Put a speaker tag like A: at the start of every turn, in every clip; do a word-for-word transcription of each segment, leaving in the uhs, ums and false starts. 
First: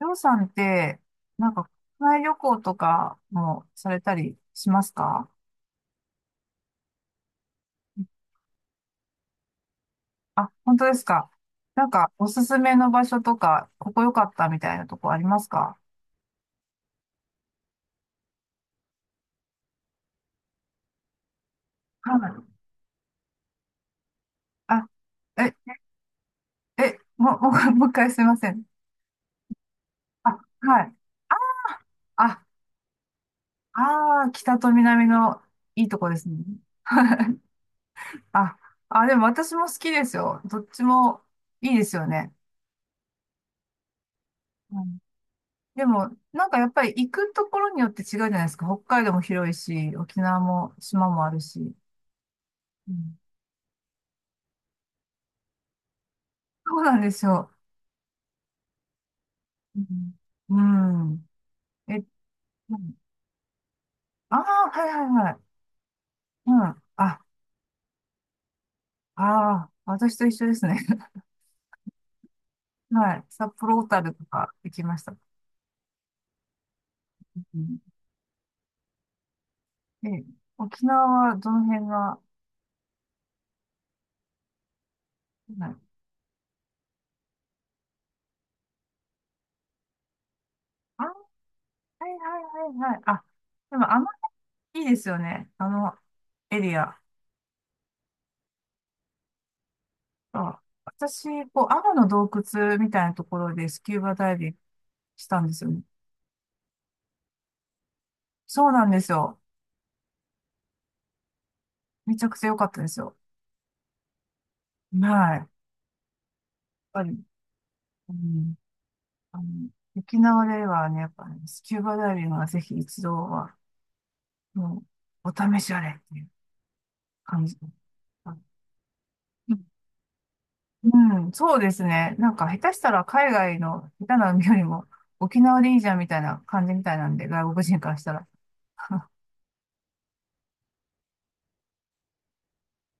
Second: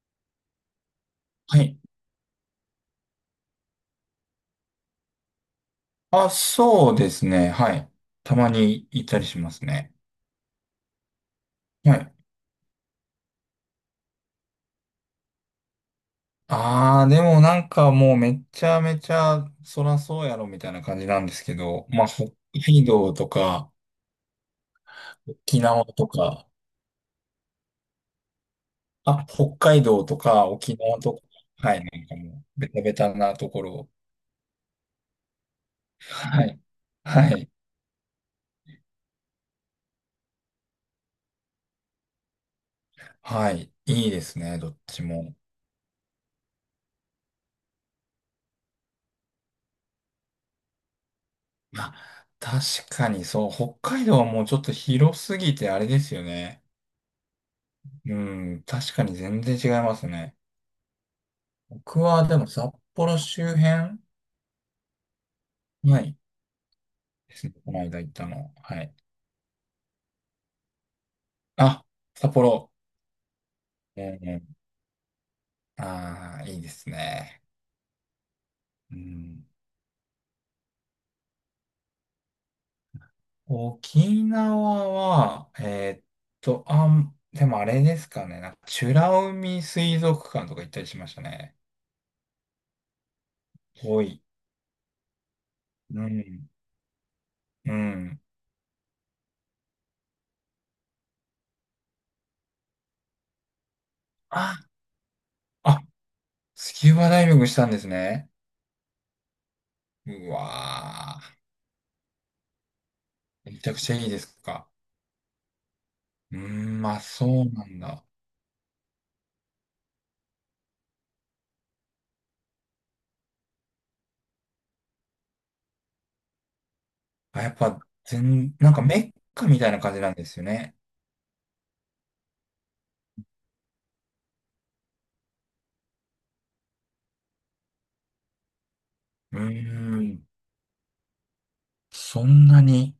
A: りょうさんって、なん
B: は
A: か、
B: い。
A: 国内旅行とかもされたりしますか？
B: あ、そうですね。はい。たまに行ったりしますね。
A: あ、本当ですか。なん
B: は
A: か、
B: い。
A: おすすめの場所とか、ここ良かったみたいなとこありますか？
B: ああ、でもなんかもうめちゃめちゃそらそうやろみたいな感じなんですけど、まあ、
A: は
B: 北
A: い。
B: 海道とか、
A: あ、え、
B: 沖縄とか、
A: え、もう、もう、もう一回すいません。
B: あ、北海道と
A: あ、
B: か、沖
A: はい。
B: 縄とか、はい、なんか
A: あ、
B: もう、ベタベタなところ。
A: あー、北と南のいいとこですね。
B: はい。はい。
A: あ、あ、でも私も好きですよ。どっちもいいですよね。
B: はい。いいですね、どっちも。
A: でも、なんかやっぱり行くところによって違うじゃないですか。北海道も広いし、沖縄も島もあるし。
B: まあ、確
A: う
B: か
A: ん。
B: にそう、北海道はもうちょっと広すぎてあれですよね。
A: そうなんですよ。
B: うん、確かに全然違い
A: う
B: ますね。
A: ん。うん。
B: 僕
A: え、
B: はでも札幌周辺
A: ああー、はいはいはい。
B: ない
A: うん。あ、あ、
B: ですね。この間行ったの。はい。
A: あ、私と一緒ですね。
B: あ、札幌。
A: はい。札幌小
B: う
A: 樽とか
B: ん、
A: 行きました。
B: ああー、いいですね。
A: うん、
B: うん、
A: え、沖縄はどの辺が、
B: 沖縄は、
A: はい。
B: えーっと、あん、でもあれですかね。なんか美ら海水族館とか行ったりし
A: あ、
B: ま
A: は
B: したね。
A: いはいはいはい。あ、でもあ
B: 遠
A: の
B: い。
A: 辺いいですよね。あの
B: うん。
A: エリア。
B: うん。
A: あ、私、こう、アマの洞窟みたいなところでスキューバダイビン
B: あ、
A: グしたんですよ
B: あ、
A: ね。
B: スキューバダイビングしたんですね。
A: そうなんですよ。
B: うわ
A: めちゃくちゃ良かったですよ。
B: ー。めちゃくちゃいいですか。
A: はい。やっ
B: うーん、まあ
A: ぱり、
B: そうなんだ。
A: うん、あの、沖縄ではね、やっぱね、スキューバダイビングはぜひ一度は、もう、お試しあれっていう
B: あ、
A: 感
B: やっ
A: じ。
B: ぱ、
A: あ、
B: 全、なんかメッカみたいな感じなんですよね。
A: うん、そうですね。なんか、下手したら海外の下手な海よりも、沖縄でいいじゃんみたいな感じみたいなんで、外国人からしたら。
B: うーん、そんなに。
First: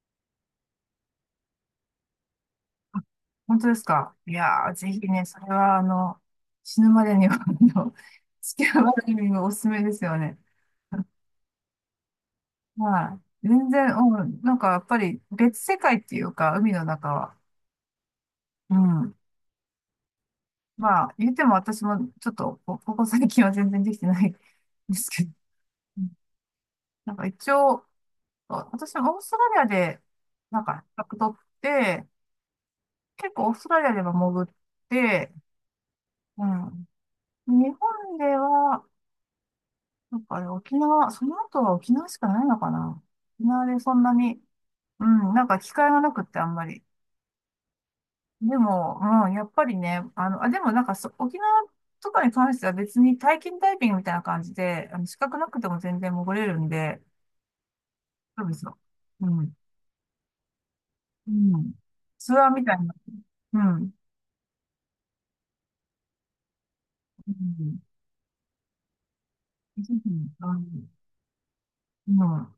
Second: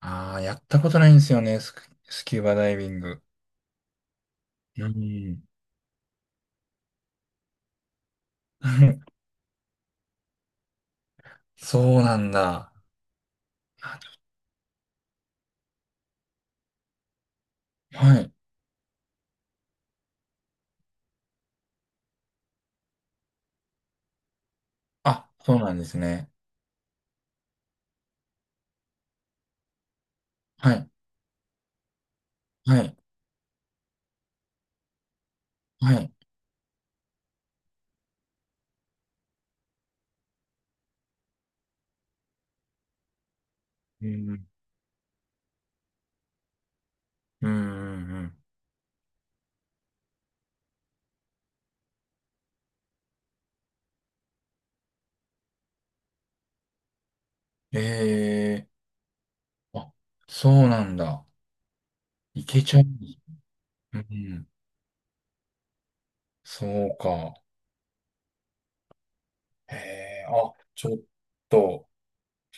B: ああ、やったことないんですよね、スク、スキューバダイビン
A: あ、
B: グ。
A: 本当ですか。いやー、
B: うー
A: ぜひね、それ
B: ん。
A: は、あの、死ぬまでには、あの、スキャバダイビ ングおすすめですよね。
B: そうなんだ。
A: はい。全然、
B: あ
A: うん、なんかやっぱり別世界っていうか、海の中は。
B: はい。
A: うん。まあ、言っても私もちょっと、こここ最近は全然できてないんですけ
B: あ、
A: ど、
B: そうなんです
A: うん、
B: ね。
A: なんか一応、あ、私はオーストラリアで、なん
B: は
A: か、
B: い。
A: 資格取って、
B: はい。
A: 結構オーストラリアでも潜って、
B: はい。
A: うん。日本では、なんかあれ、沖縄、その後は沖縄しかないのかな。沖縄でそん
B: う
A: なに、
B: ん。
A: うん、なんか機会がなくってあんまり。
B: うん。うん。
A: でも、うん、やっぱりね、あの、あ、でもなんかそ、沖縄とかに関しては別に体験ダイビングみたいな感じで、あの、資格なくても全然潜れるんで、そうです
B: ええ
A: よ。うん。
B: ー。あ、そうなんだ。
A: うん。ツ
B: い
A: アー
B: け
A: みたい
B: ちゃう。
A: な。うん。
B: うん。そう
A: う
B: か。
A: ん。
B: へ
A: ぜひ、う
B: え、
A: ん。
B: あ、
A: あ
B: ちょっと。
A: の、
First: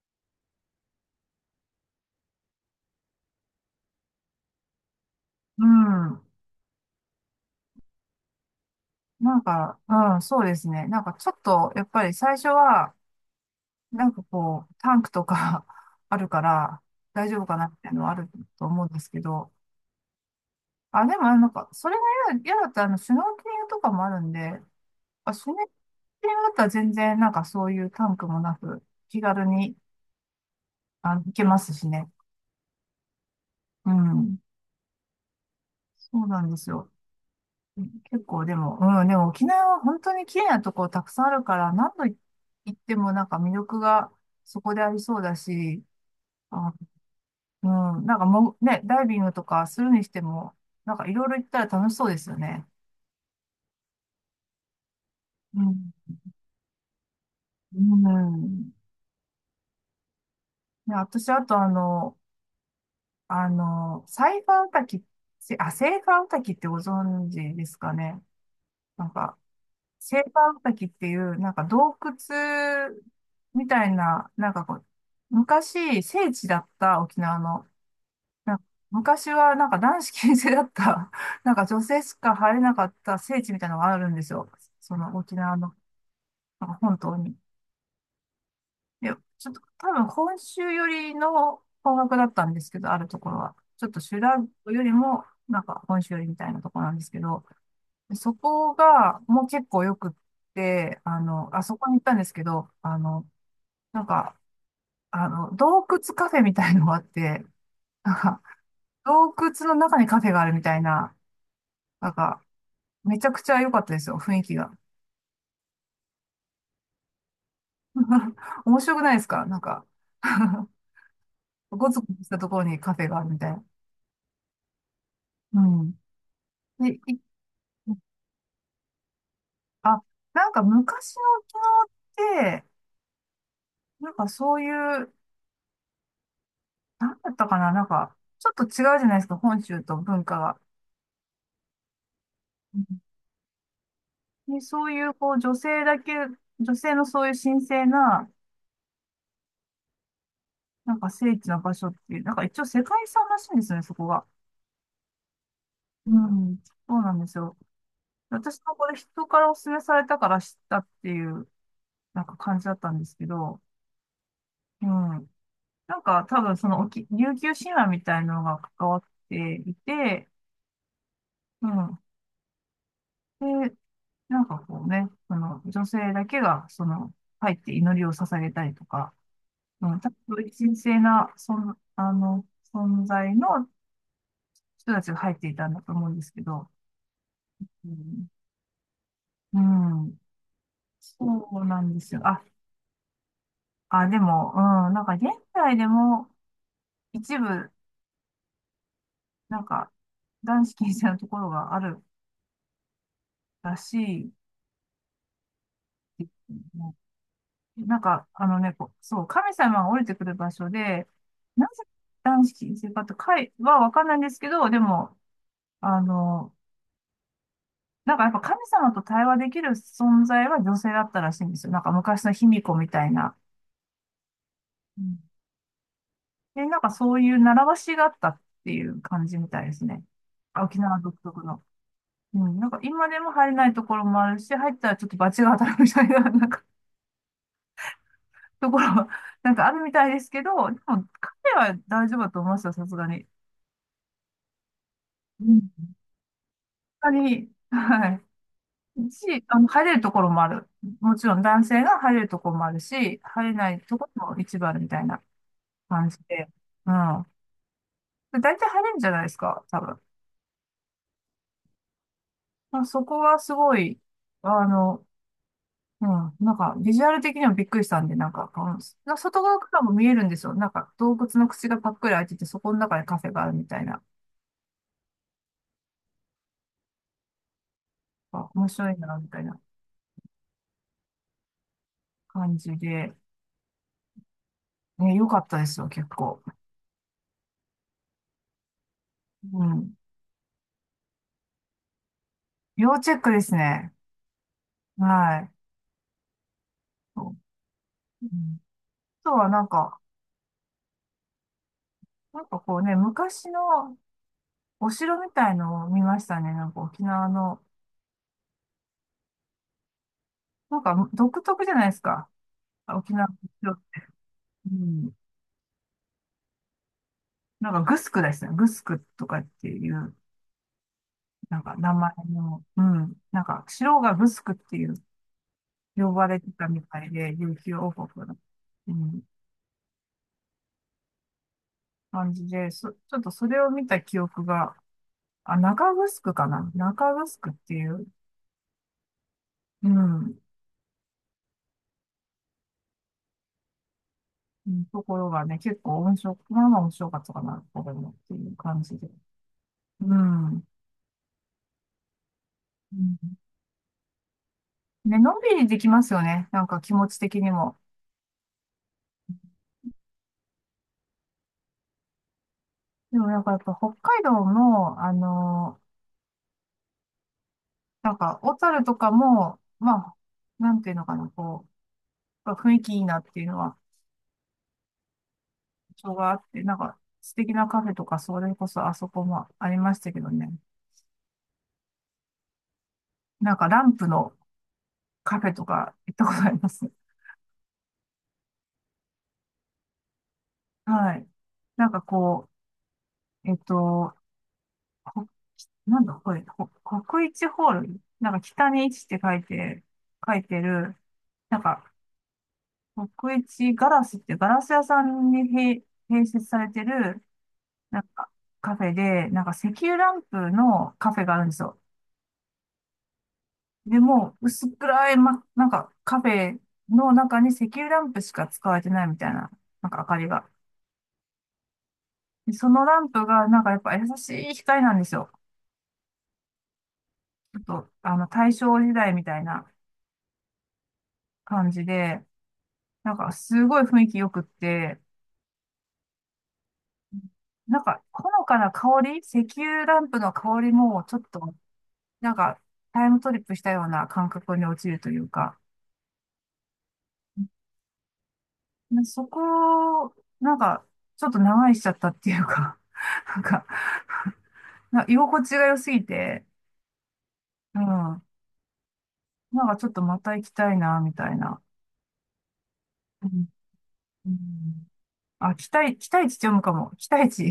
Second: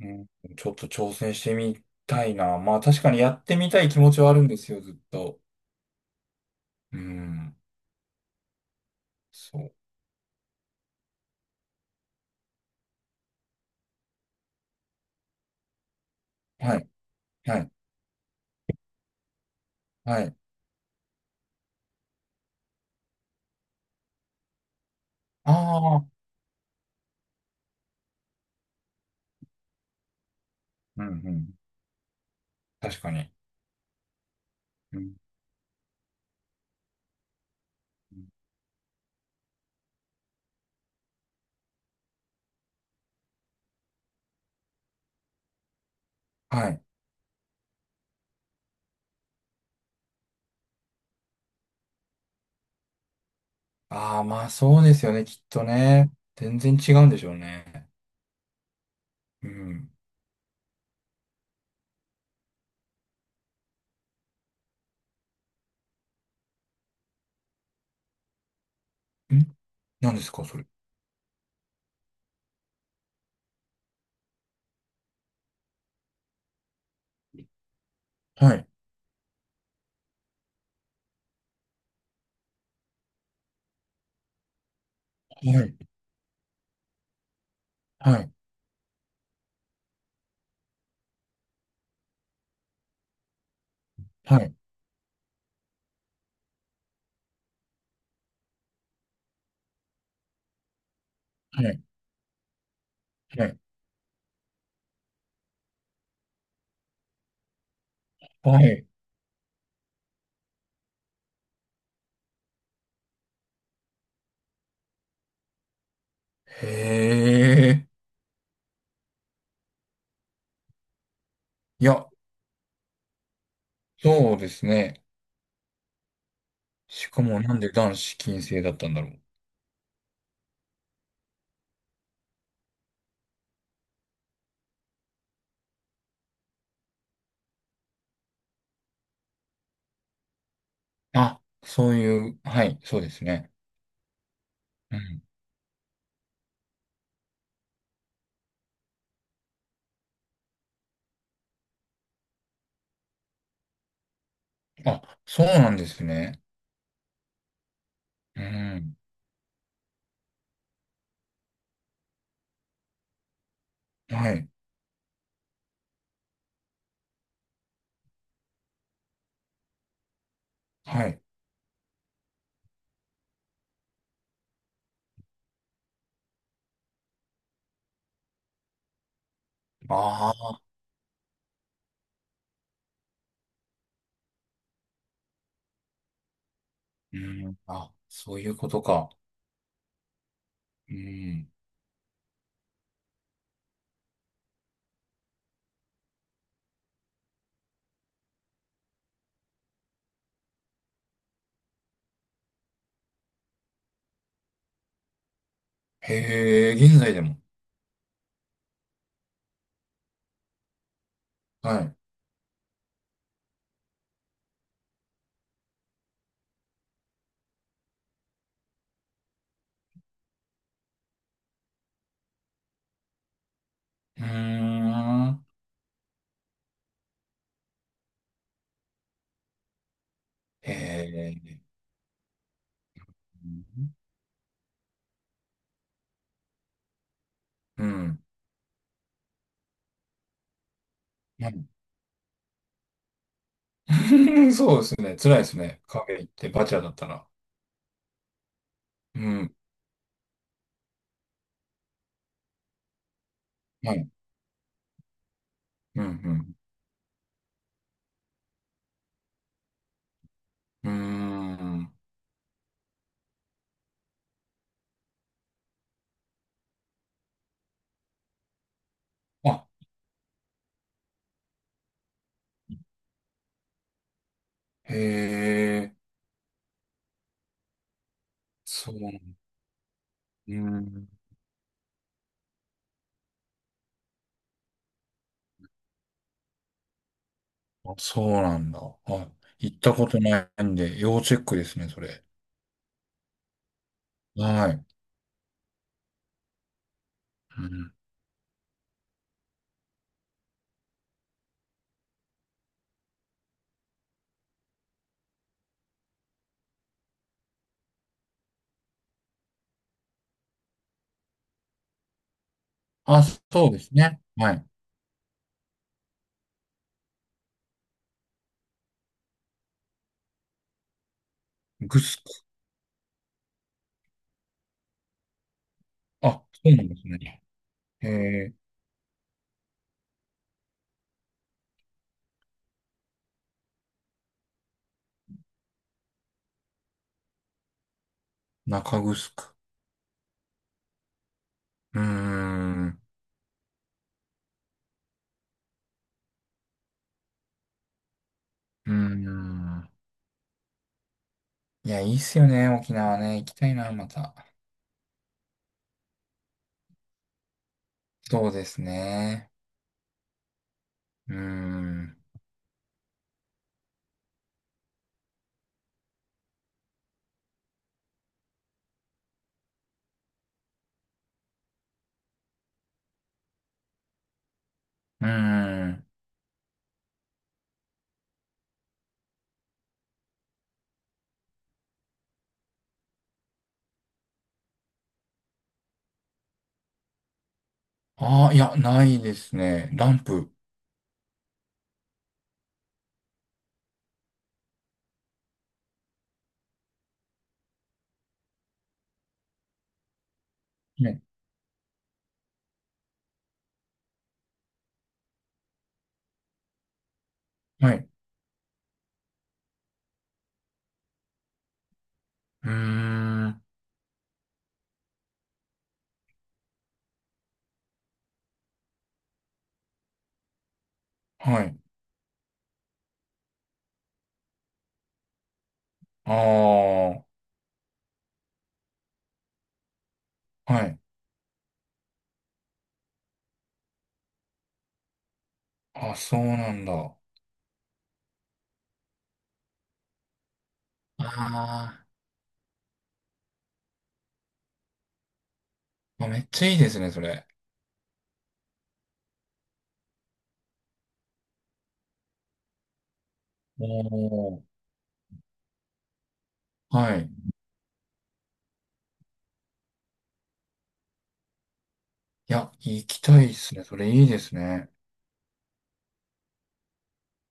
B: うん、ちょっと挑戦してみたいな。まあ確かにやってみたい気持ちはあるんですよ、ずっと。
A: うん。うん、
B: うん。
A: なん
B: そう。
A: か、うん、そうですね。なんかちょっと、やっぱり最初は、なんかこう、タンクとか あるか
B: は
A: ら、
B: い。
A: 大丈夫か
B: は
A: な
B: い。
A: っていうのはあると思うんですけど、
B: はい。
A: あ、でもあの、なんか、それが嫌だ嫌だったら、あの、シュノーケリングとかもあるんで、あ、シュ
B: あ
A: ノー
B: あ。
A: ケリングだったら全然なんかそういうタンクもなく、気軽に、
B: うんう
A: あの、行け
B: ん。
A: ますしね。
B: 確かに。
A: うん。
B: うん、
A: そうなんですよ。結構でも、うん、でも沖縄は本当に綺麗なとこたくさんあるから、何度行ってもなんか魅力がそこでありそうだし、
B: は
A: あ、
B: い。
A: うん、なんかもうね、ダイビングとかするにしても、なんかいろいろ行ったら楽しそうですよね。
B: ああ、まあそうですよね、きっ
A: う
B: と
A: ん。
B: ね。全然違うんでしょう
A: う
B: ね。
A: ん。
B: うん。ん、
A: ね、私、あとあの、あの、サイファーウタキ、せあ、セイファーウタキってご存知ですかね。なんか、
B: 何
A: セ
B: で
A: イファ
B: すか、そ
A: ーウ
B: れ。
A: タキっていう、なんか洞窟みたいな、なんかこう、昔、聖地だった沖縄の、な
B: は
A: んか
B: い。
A: 昔はなんか男子禁制だった、なんか女性しか入れなかった聖地みたいなのがあるんですよ。その沖
B: は
A: 縄の、
B: い。
A: なんか本当に。
B: はい。
A: いや、ちょっと多分本州よりの方角だったんですけど、あるところは。ちょっと修羅
B: はい。
A: 道よりも、なんか本州よりみたいなところなんですけど、そこがもう結構よくって、あの、
B: は
A: あそ
B: い。
A: こに行ったんですけど、あの、
B: はい。
A: なんか、あの、洞窟カフェみたいのがあって、なんか、
B: はい、
A: 洞窟の中にカフェがあるみたいな、なんか、めちゃくちゃ良かったですよ、雰囲気が。
B: へえ。
A: 面白くないですかなんか。
B: い
A: ごつご
B: や、
A: つしたところにカフェがあるみたいな。
B: そうですね。
A: うん。え、
B: し
A: い、
B: かもなんで男子禁制だったんだろう。
A: あ、なんか昔の沖縄って、なんかそういう、なんだったかな、なんか、ちょっと違うじゃないですか、本州と文化が。
B: あ、そういう、は
A: う
B: い、そ
A: ん。
B: うですね。
A: で、そう
B: う
A: いう、
B: ん。
A: こう、女性だけ、女性のそういう神聖な、なんか聖地の場所っていう、なんか一応世界遺産らしいんですよね、そこが。
B: あ、そうなんです
A: う
B: ね。
A: ん、そうなんですよ。
B: う
A: 私もこれ
B: ん。
A: 人からお勧めされたから知ったっていう、なんか感じだったんですけど、
B: はい、
A: うん。なんか多分その沖、琉球神話みたいなのが関わっていて、
B: はい。
A: うん。で、なんかこうね、その女性だけが、その、入って祈りを捧げたりとか、うん、多
B: あ
A: 分
B: あ、
A: 神聖な、そん、あの、存在の人たちが入っていたんだと思うんですけど、
B: うん。
A: う
B: あ、
A: ん、
B: そういうことか。
A: うん、
B: うん。
A: そうなんですよ。あ、あ、でも、うん、なんか現代でも一部、なんか、男子禁制のところがあるらしい
B: へ
A: で
B: え、
A: すね。
B: 現在でも。
A: なんか、あのね、こうそう、神様が降りてくる場所で、な
B: は
A: ぜ
B: い。
A: 男子禁制かとかいはわかんないんですけど、でも、あの、なんかやっぱ神様と対話できる存在は女性だったらしいんですよ。なんか昔の卑弥呼みたいな。
B: うー
A: うん。
B: ん。
A: で、なんかそういう習わしがあったっていう感じみたいですね。
B: へ
A: 沖縄独特の。
B: え。
A: うん、なんか今でも入れないところもあるし、入ったらちょっと罰が当たるみたいな、なんか
B: うん。
A: ところは、なんかあるみたいですけど、でも彼
B: う
A: は大丈夫だと思いますよ、さすがに。
B: ん。 そうですね。辛い
A: う
B: です
A: ん
B: ね。カフェ行ってバチャだった
A: ぱ
B: ら。
A: に、はい。
B: う
A: し、
B: ん。
A: あの、入れるところもある。もちろん男性が入れるところもあるし、入れない
B: は
A: と
B: い。
A: ころも一番みたいな
B: う
A: 感じで。
B: ん、
A: うん。で、大体入れるんじゃないですか、多分。
B: うん。うーん。
A: まあ、そこはすごい、あの、うん、なんか、ビジュアル的にもびっくりしたんで、なんか、うんな外側
B: あ、
A: からも見えるんですよ。なんか、洞窟の口がパックリ開いてて、そこの中にカフェがあるみたいな、
B: へえ、
A: あ、面白
B: そ
A: いな、み
B: う。
A: たいな
B: うん、
A: 感じで、ね、良かったですよ、結構。
B: あ、そうなんだ。は
A: う
B: い。行った
A: ん。
B: ことないんで、要チェックですね、それ。
A: 要チェックですね。
B: はい。
A: はい。
B: うん、
A: うん。あとはなんか、なんかこうね、昔のお城みたいのを見ましたね。なんか沖縄の、なんか独特じゃないですか。沖
B: あ、
A: 縄の
B: そう
A: 城。
B: ですね。はい。
A: うん。なんかグスクですね。グスクとかっていう、なんか名
B: グ
A: 前
B: スク。
A: の、うん。なんか城がグスクっていう呼ばれ
B: あ、
A: て
B: そ
A: た
B: う
A: み
B: なんで
A: た
B: す
A: いで、
B: ね。
A: 琉球王
B: え
A: 国の、
B: ー、
A: うん、感じで、そ、ちょっとそれを見た記憶が、あ、中グスクかな。中グスクっていう、
B: 中グスク。
A: うん。
B: うーん。
A: うん、ところがね、結構温床、まあまあ温床かったかな、これもっていう感
B: うー
A: じで。
B: ん。
A: うん。う
B: いや、いいっすよね、沖縄
A: ん、
B: ね。行きたいな、また。
A: ね、のんびりできますよね。なんか気持ち的にも。
B: そうですね。うーん。
A: でもなんかやっぱ北海道の、あのー、なんか小樽とかも、まあ、なんていうのかな、こう、やっぱ雰囲気いいなっていうのは、
B: うーん。
A: 場があって、なんか素敵なカフェとか、それこそあそこもありましたけどね。なんかランプのカフェとか行ったことあります。
B: ああ、いや、ないですね。ランプ。
A: はい。なんかこう、えっと、こ、なんだこれ、こ国一ホール、なんか北に一って書いて、書いてる、
B: ね。
A: なんか国一ガラスってガラス屋さんに併併設されてる、
B: はい。
A: なん
B: う
A: かカフェで、なんか石油ランプのカフェがあるんですよ。
B: ーん。
A: でも、薄暗い、ま、なんかカフェの中に石油ランプしか使われてないみたいな、なんか明かりが。
B: はい。
A: で、そのランプがなんかやっぱ優しい光なんですよ。
B: ああ。
A: ちょっと、あの、大正時代みたいな
B: はい。
A: 感じで、なんかすごい雰囲気良くって、
B: あ、そうなんだ。
A: なんかほのかな香り、石油ランプの香りもちょっと、
B: あ
A: なんかタイムトリップしたような感覚に陥るというか、
B: ーあ、めっちゃいいですね、それ。
A: でそこを、なんかちょっと長いしちゃったっていうか、なんか、
B: おー、
A: な居心地が良すぎて、
B: はい。い
A: うん、なんかちょっとまた行きたいな、みたいな。
B: や、行き
A: う
B: た
A: ん、
B: いですね。それい
A: う
B: いです
A: ん、
B: ね。
A: あ、期待、期待値って読むかも。期待値。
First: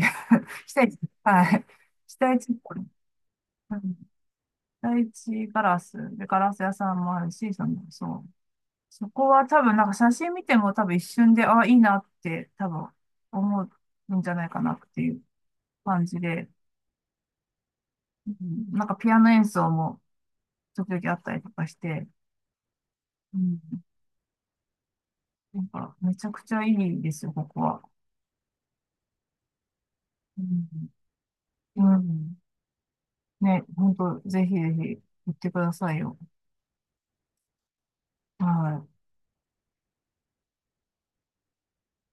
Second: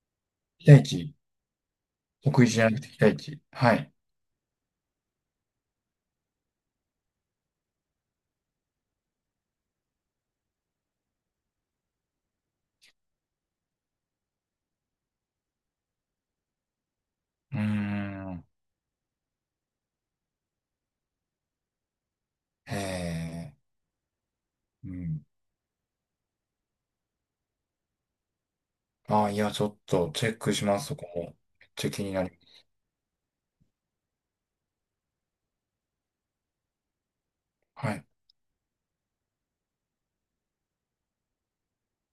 B: 期
A: 期
B: 待
A: 待値。
B: 値。
A: はい。期待
B: 得意
A: 値。
B: じゃなくて期待値。は
A: う
B: い。
A: ん、第一ガラス。で、ガラス屋さんもあるし、その、そう。そこは多分、なんか写真見ても多分一瞬で、あ、いいなって多分思うんじゃないかなっていう感じで、
B: うー
A: う
B: ん。
A: ん、なんかピアノ演奏も時々あったりとかして、
B: へ
A: う
B: え。
A: ん、
B: うん。
A: なんかめちゃくちゃいいですよ、ここは。
B: ああ、いや、ちょっとチェッ
A: う
B: クします、
A: ん、
B: そこも。めっちゃ
A: う
B: 気にな
A: ん、
B: る。
A: ね、本当ぜひぜひ行ってくださいよ。
B: はい。
A: はい。